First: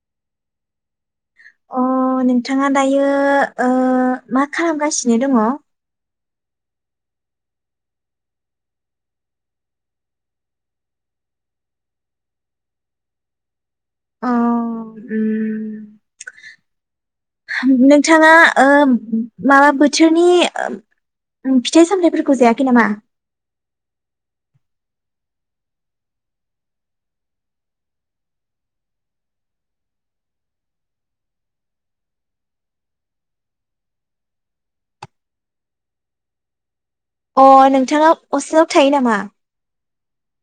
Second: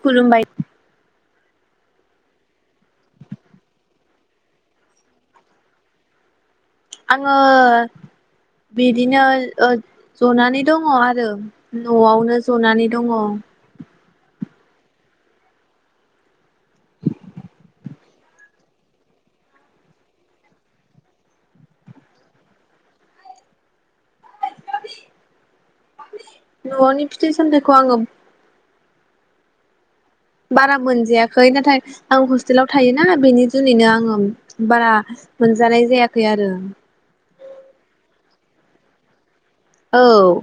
खुलुमबाय अह नोंथाङा दायो ओ मा खालामगासिनो दङ? आङो बिदिनो ओ ज'नानै दङ आरो न'आवनो जनानै दङ। अ उम नोंथाङा ओ माबा बोथोरनि फिथाइ सामथाइफोरखौ जायाखै नामा? [unintelligible] न'नि फिथाइ सामथाइखौ आङो बारा मोनजायाखै, नाथाय आं हस्टेलाव थायोना बेनि जुनैनो आङो बारा मोनजानाय जायाखै आरो। अह नोंथाङा हस्टेलाव थायो नामा? औ।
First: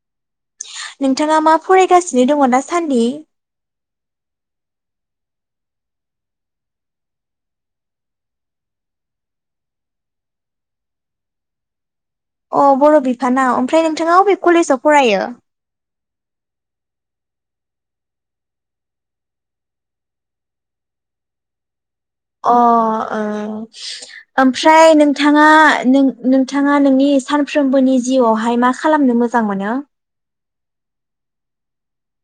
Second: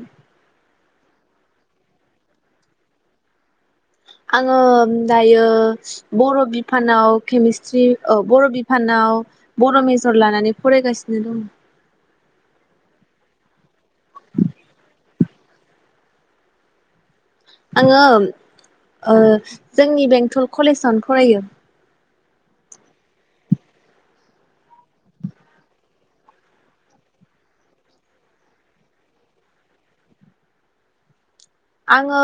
नोंथाङा मा फरायगासिनो दङ दा सान्दि? आङो दायो बर' बिफानाव केमिस्ट्रि बर' बिफानाव बर' मेजर लानानै फरायगासिनो। अ बर' बिफानाव। ओमफ्राय नोंथाङा अबे कलेजाव फरायो? आङो ओ जोंनि बेंटल कलेजावनो फरायो। अह ओ। आमफ्राय नोंथाङा नों-नोंथाङा नोंनि सानफ्रोमबोनि जिउवावहाय मा खालामनो मोजां मोनो? आङो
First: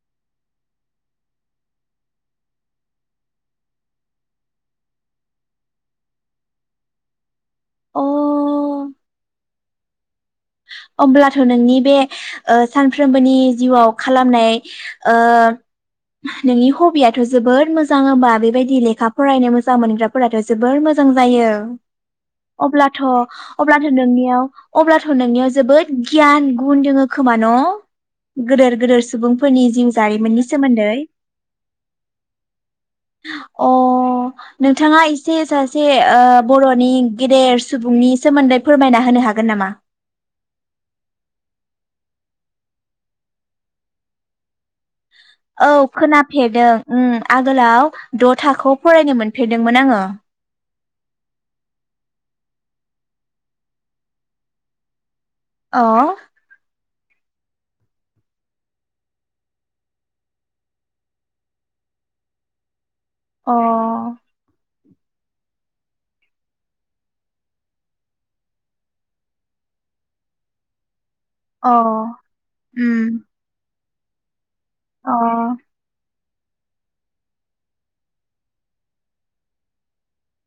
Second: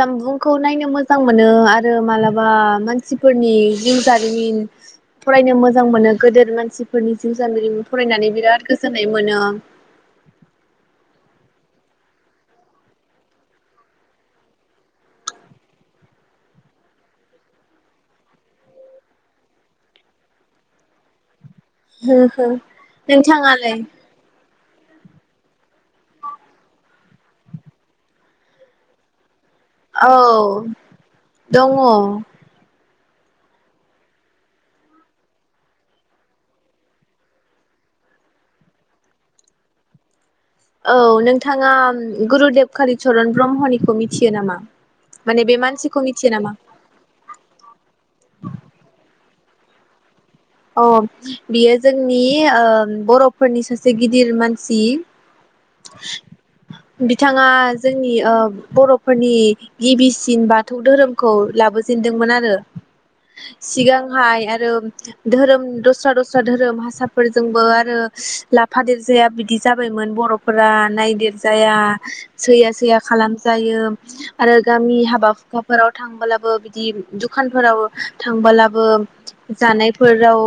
जामबुंखौ नायनो मोजां मोनो आरो मालाबा मानसिफोरनि जिउ जारिमिन फरायनो मोजां मोनो, गोदोर मानसिफोरनि जिउ जारिमिन फरायनानै बिराद अ गोजोननाय मोनो। अब्लाथ' नोंनि बे सानफ्रोमबोनि जिउआव खालामनाय नोंनि हबियाथ' जोबोर मोजां होमबा बेबायदि लेखा फरायनो मोजां मोनग्राफोराथ' जोबोर मोजां जायो। अब्लाथ' नोंथाङालाय अब्लाथ' नोंनियाव अब्लाथ' नोंनियाव जोबोद गियान गुन दोङो खोमा न'? गोदेर गोदोर सुबुं औ दङ। अह नोंथाङा एसे सासे ओ बर'नि गेदेर सुबुंनि सोमोन्दै फोरमायना होनो हागोन नामा? औ नोंथाङा गुरुदेब कालिचरन ब्रह्मनिखौ मिथियो नामा? माने बे औ मानसिखौ मिथियो नामा? खोनाफेरदों। ओम। आगोलाव द'थाखौ फरायनो मोन फेरदोंमोन आङो। अह बियो जोंनि ओ बर'फोरनि सासे गिदिर मानसि। अह। बिथाङा जोंनि ओ बर'फोरनि गिबिसिन बाथौ धोरोमखौ लाबोजेनदोंमोन आरो। अ सिगांहाय आरो धोरोम दस्रा दस्रा धोरोम हासाफोरजोंबो आरो लाफा देरजाया बिदि जाबायमोन बर'फ फोरा नायदिद अ जाया सैया सैया उम खालामजायो। आरो गामि अ हाबा हुखाफोराव थांबोला बो बिदि दखानफोराव थांबोलाबो जानायफोराव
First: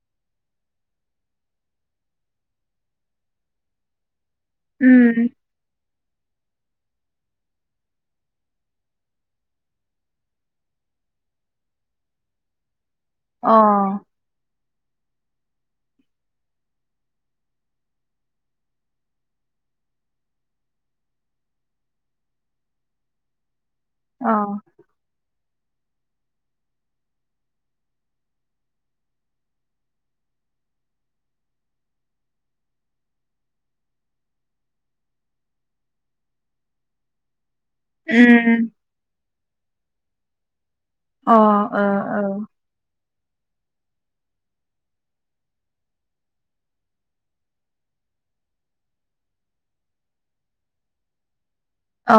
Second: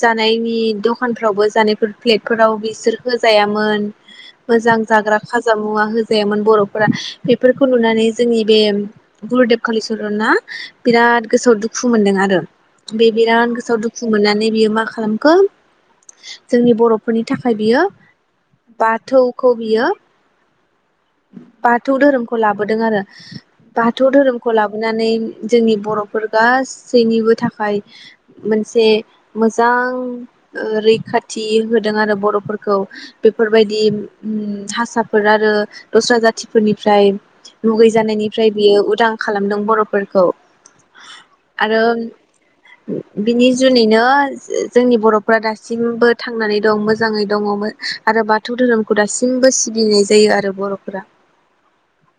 जानायनि दखानफ्रावबो जानायफोर फ्लेटफोराव बिसोर होजायामोन। मोजां जाग्रा उम खाजा मुवा होज गैयामोन बर'फोरा बेफोरखौ नुनानै जोंनि बे गुरुदेब कालिचरना बिराद गोसोआव दुखु मोनदों आरो। बे अ बिराद गोसोआव दुखु मोननानै बियो मा खालामगोन जोंनि बर'फोरनि थाखाय बियो बाथौ खौ बियो बाथौ धोरोमखौ लाबोदों आरो। बाथौ अ धोरोमखौ लाबोनानै जोंनि बर'फोर गासैनिबो थाखाय मोनसे मोजां ओ रैखाथि होदों आरो बर'फोरखौ बेफोरबायदि ओम हासाफोर आरो दस्रा जाथिफोरनिफ्राय मुगैजानायनिफ्राय उम बियो उदां खालामदों बर'फोरखौ। अ आरो ओ ओ बिनि जुनैनो जोंनि बर'फ्रा दासिमबो थांनानै दं मोजाङै दङमो आरो बाथौ धोरोमखौ दासिमबो सिबिनाय जायो आरो बर' फोरा। अ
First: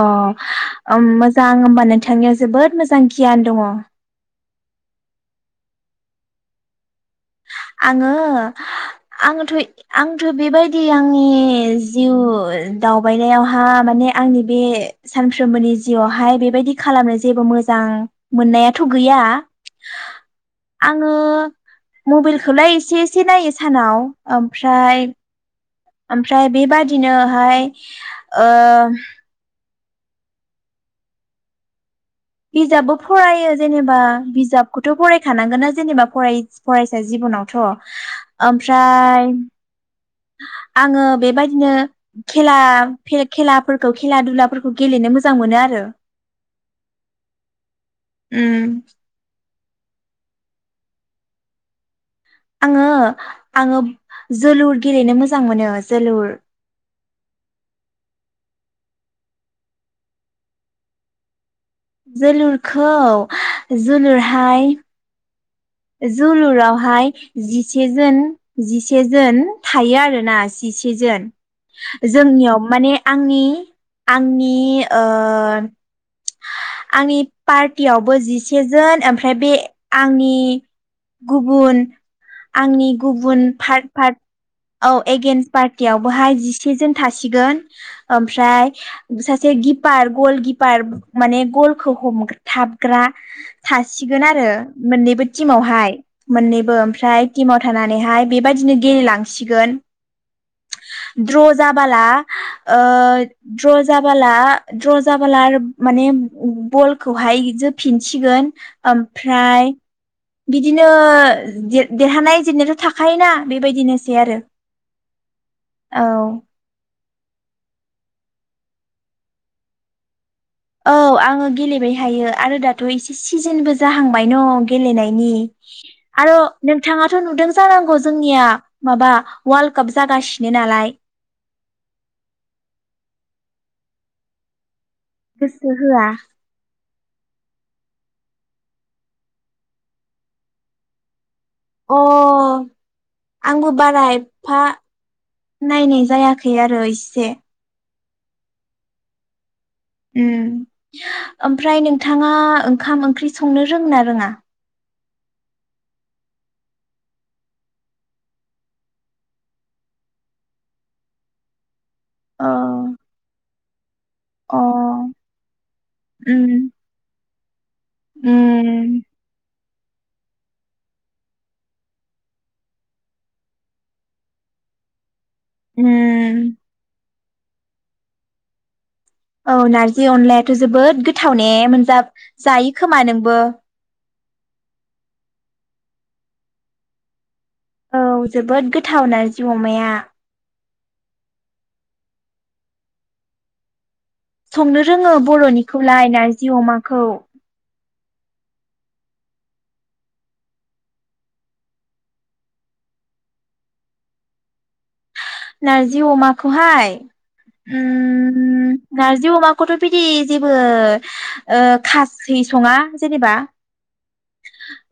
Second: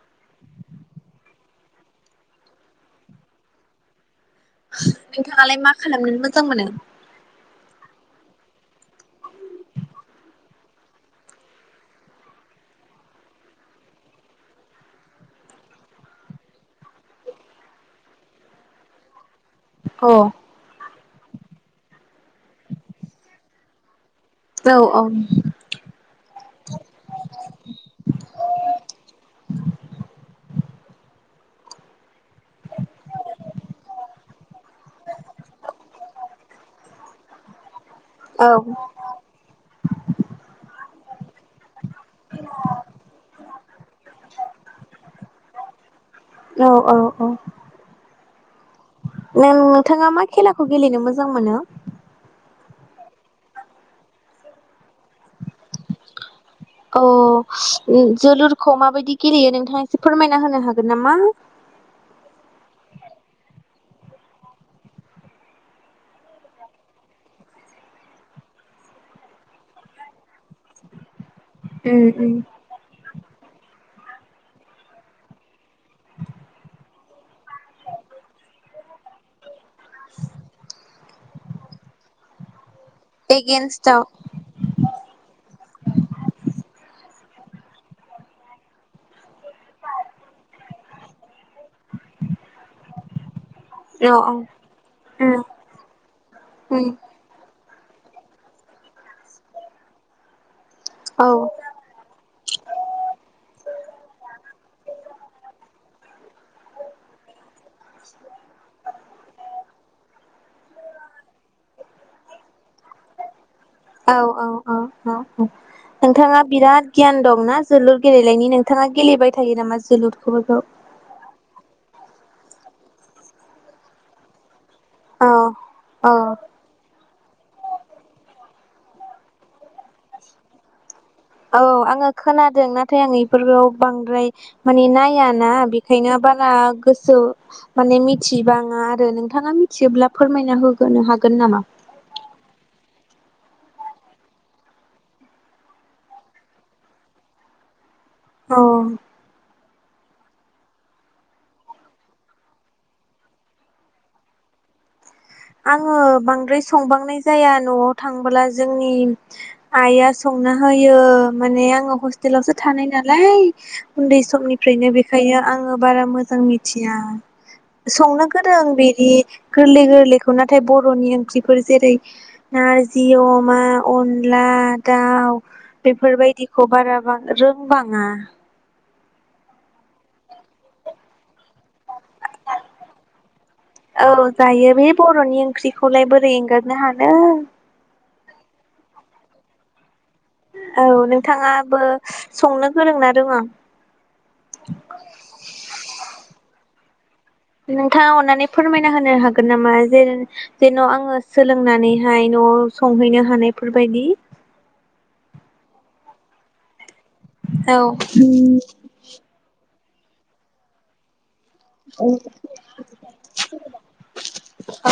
ओम मोजां होमबा नोंथांनियाव जोबोद मोजां गियान दङ। नोंथाङालाय मा खालामनो मोजां मोनो? आङो आङोथ' आंथ' बेबाय दि आंनि जिउ दावबायनायावहा माने आंनि बे सानफ्रोमबोनि जिउआवहाय बेबायदि खालामनो जेबो मोजां मोननायाथ' गैया। अ आङो खौलाय एसे एसे नायो सानाव। औ औ आमफ्राय आमफ्राय बेबादिनोहाय ओ बिजाबबो फरायो जेनेबा बिजाबखौथ' फरायखानांगोनना जेनेबा फरय फरायसा जिबनावथ'। आमफ्राय आङो बेबायदिनो खेला खेलाफोरखौ खेला दुलाफोरखौ गेलेनो मोजां मोनो आरो। औ औ औ। उम नों नोंथाङा मा खेलाखौ गेलेनो मोजां मोनो? आङो आङो जोलुर गेलेनो मोजां मोनो जोलुर अ जोलुर। खौ माबायदि गेलेयो नोंथाङा एसे फोरमायना होनो हागोन नामा। जोलुरखौ जोलुरहाय। जोलुरावहाय जिसे जोन जिसेजोन थायो आरोना जिसेजोन। उम उम जोंनियाव माने आंनि। आंनि ओ। आंनि। पार्टियावबो जिसे जोन ओमफ्राय बे आंनि। गुबुन आंनि। गुब एगेन्स्टआव [unintelligible] औ एगेन्स पार्टियावबोहाय जिसे जन था सिगोन ओमफ्राय। जे किपार गल किपार माने गलखौ हमथाबग्रा औ थासिगोन आरो मोननैबो। उम टिमावहाय मोननैबो उम ओमफ्राय। नानैहाय बेबायदिनो गेलेलांसिगोन। औ द्र' जाबाला ओ द्र' जाबाला। द्र' जाबोला माने बलखौहाय जो फिनसिगोन ओमफ्राय। बिदिनो देरहानाय जेननायाथ' थाखायोना। बेबायदिनोसै औ आरो औ औ औ औ औ नोंथाङा बिराद। गियान दंना जोलुर गेलेनायनि नोंथाङा गेलेबाय थायो नामा जोलुर। औ आङो गेलेबाय। थायो आरो दाथ' एसे सिजोनबो जाहांबाय न'। औ गेलेनायनि औ आरो नोंथाङाथ' नुदों जानांगौ जोंनिया। माबा वार्ल्ड काप जागासिनो नालाय। औ आङो खोनादों नाथाय आं बेफोरखौ बांद्राय माने नाय जायाना गोसो होआ बेखायनो बारा। गोसो माने मिथिबाङा आरो नोंथाङा मिथियोब्ला फोरमायना होगोनो हागोन। नामा? अ आंबो बारा एफा नायनाय जायाखै आरो इसे। औ। ओम ओमफ्राय नोंथाङा ओंखाम ओंख्रि संनो रोङो ना रोङा। आङो बांद्राय संबांनाय जाया न'आव थांबोला जोंनि आइआ संना होयो माने आङो। अ हस्टेलावसो थानाय नालाय। [inaudible] उन्दै अ समनिफ्रायनो बेखायनो आङो बारा मोजां उम मिथिया संनो गोरों उम बिदि। गोरलै गोरलै खौ नाथाय बर'नि ओंख्रिफोर जेरै नाजि अमा, अनला दाउ उम बेफोरबायदिखौ बारा रोंबाङा औ नारजि अनलायाथ' जोबोद गोथाव ने मोनजा जायो खोमा नोंबो? औ जायो बे बर'नि ओंख्रिखौलाय बोरै एंगारनो हानो। औ जोबोद गोथाव नारजि अमाया। औ नोंथाङाबो संनो गोरों ना रोङा? संनो रोङो बर'निखौलाय नारजि अमाखौ। था अननानै फोरमायना होनो हागोन नामा? जे-जेन' आङो सोलोंनानैहाय न'आव संहैनो हानायफोर बायदि। नारजि अमाखौहाय औ उम नारजि अमाखौथ' बिदि जेबो ओ खास्रि सङा जेनेबा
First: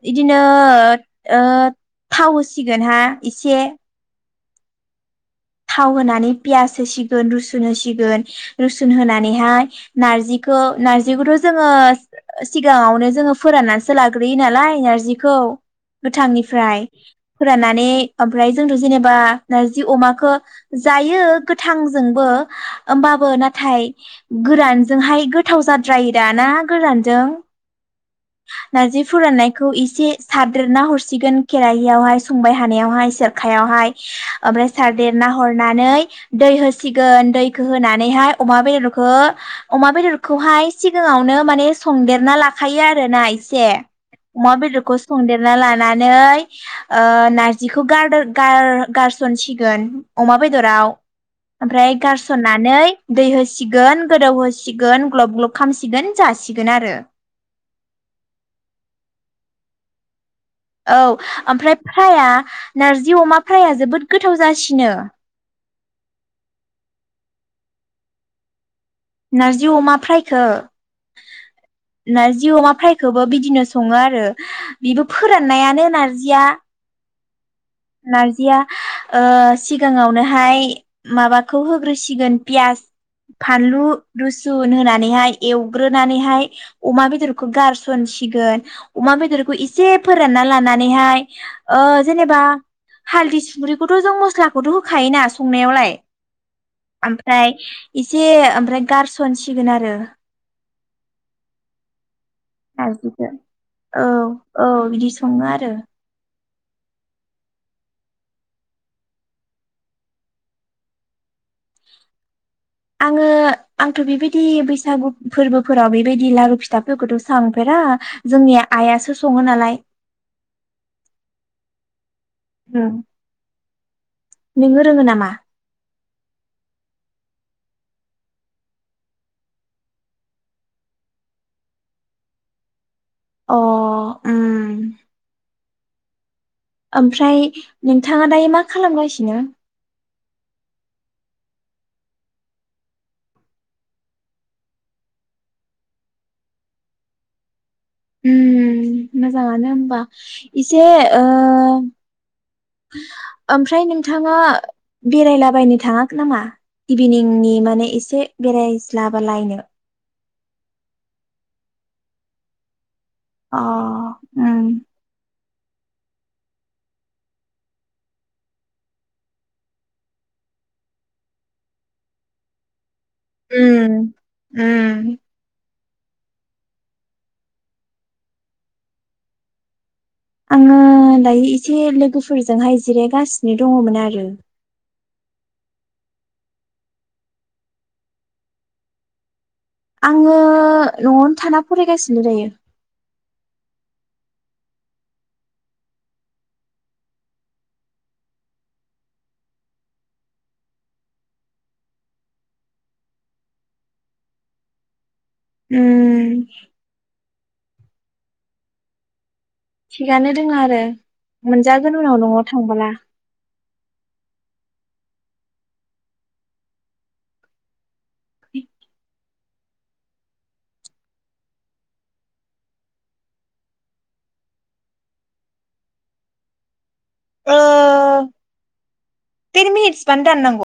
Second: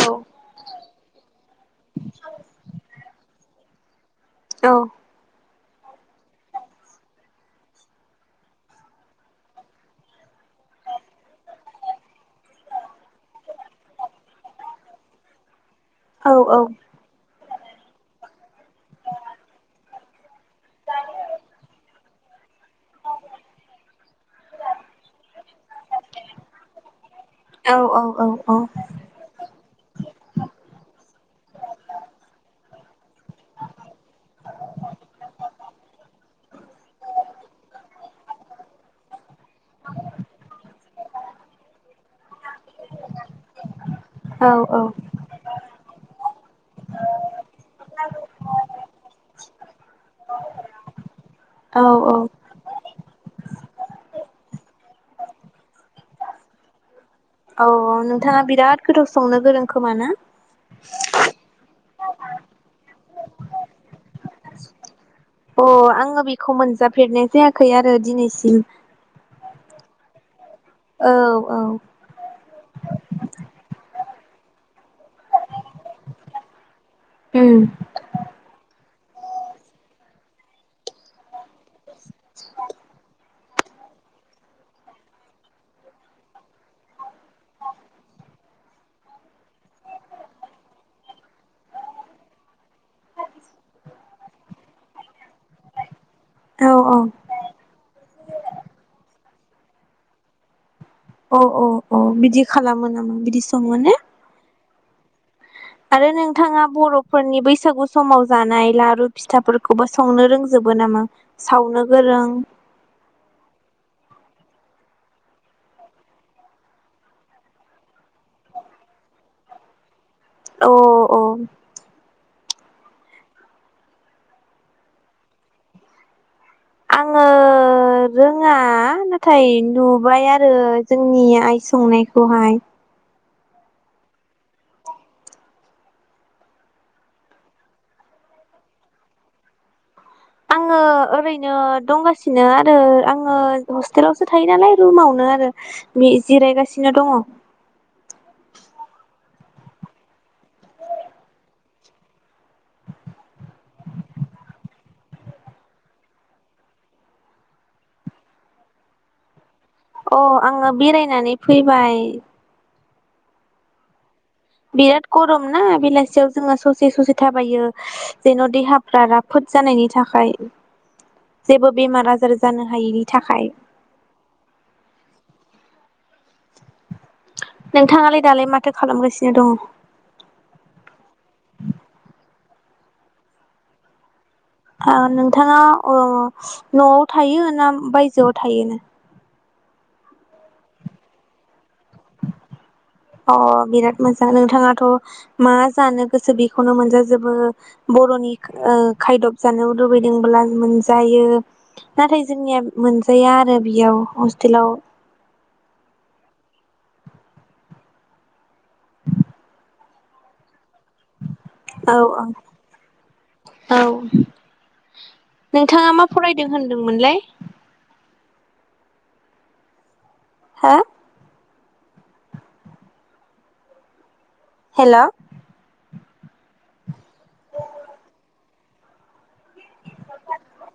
औ बिदिनो ओ ओ थाव होसिगोन हा एसे औ थाव होनानै पियास होसिगोन रुसुन होसिगोन रुसुन होनानैहाय नार्जिखौ नार्जिखौथ' जोङो सिगाङावनो जोङो फोराननानैसो लाग्रोयो नालाय नार्जिखौ औ गोथांनिफ्राय फोराननानै ओमफ्राय जोंथ' जेनेबा नारजि अमाखो जायो गोथांजोंबो होमबाबो नाथाय गोरानजोंहाय गोथाव जाद द्रायो दा ना गोरानजों औ औ औ नारजि फोराननायखौ इसे सादेरना हरसिगोन खेरायियावहाय संबाय हा नेयाव हाय सेरखायाव हायो आमफ्राय सारदे नाहरनै दै होसिगोन दैखो होनानै हाय अमा बेदरखो अमा बेदरखौहाय सिगाङावनो मने संदेरना ला खायो आरोना एसे अमा बेदरखौ संदेरना लानानै ओ नारजिखौ गारनो गार-गारसनसिगोन अमा बेदराव औ ओमफ्राय गारसननानै दै हो होसिगोन गोदौ होसिगोन ग्लब ग्लब खालामसिगोन जासिगोन आरो। औ औ नोंथाङा बिराद गोथाव संनो गोरों खोमा ना? औ ओमफ्राय फ्राया नारजि अमा फ्राया जोबोद गोथाव जासिनो। अ आङो बेखौ मोनजाफेरनाय जायाखै आरो दिनैसिम। नारजि अमा फ्रायखो औ औ नारजि अमा फ्रायखौबो बिदिनो सङो आर रो बेबो फोराननायानो नारजिया। उम नारजिया ओ सिगाङावनोहाय माबाखौ होग्रोसिगोन पियास फानलु रुसुन होनानैहाय एवग्रोनानैहाय अमा बेदरखौ गारसनसिगोन अमा बेदरखौ एसे फोरानना लानानैहाय ओ जेनेबा हालदै सुंख्रिखौथ' जों मस्लाखौथ' होखायोना सुंनायावलाय औ औ ओमफ्राय एसे ओमफ्राय गारसनसिगोन आरो अ' बिदि खालामो नामा नारजिखौ बिदि सङो ने? औ औ बिदि सङो आ आरो नों नोंथाङा बर'फोरनि बैसागु समाव जानाय लारु, फिथाफोरखौबो संनो रोंजोबो नामा? सावनो गोरों आङो आंथ' बेबायदि बैसागु फोरबोफोराव बेबायदि लारु फिथाफोरखौथ' संफेरा जोंनि आइयासो सङो नालाय। ओं ओम नोङो रोङो नामा? ओ रोङा नाथाय नुबाय आरो जोंनि आइ संनायखौहाय। अ ओम ओमफ्राय नोंथाङा दायो मा खालामगासिनो? आङो ओरैनो दंगासिनो आरो आङो हस्टेलावसो थायो नालाय रुमावनो आरो बे जिरायगासिनो दङ। उम उम मोजाङानो होमबा। इसे ओ ओमफ्राय नोंथाङा बेरायलाबायनो थाङाखै नामा? इभिनिंनि माने एसे बेरायज्लाबालायनो अ आङो बेरायनानै फैबाय। अ ओम बिराद गरम ना बेलासियाव जोङो ससे ससे थाबायो, जेन' देहाफ्रा राफोद जानायनि थाखाय जेबो बेमार आजार जानो हायिनि थाखाय। उम उम नोंथाङालाय दालाय माथो खालामगासिनो दङ? आङो दायो एसे लोगोफोरजोंहाय जिरायगासिनो दङमोन आरो। ओ नोंथाङा ओ न'आव थायो ना बायजोआव थायोनो? आङो न'आवनो थाना फरायगासिनो दायो। अ बिराद मोजां नोंथाङाथ' मा जानो गोसो बेखौनो मोनजाजोबो। बर'नि ओ खायदब जानो लुबैदोंब्ला मोनजायो नाथाय जोंनिया मोनजाया आरो बेयाव हस्टेलाव। उम थिगानो दोङ आरो औ मोनजागोन उनाव औ न'आव थांब्ला औ नोंथाङा मा फरायदों होनदोंमोनलाय? हा? हेल' ओ [unintelligible] मानो दाननांगौ।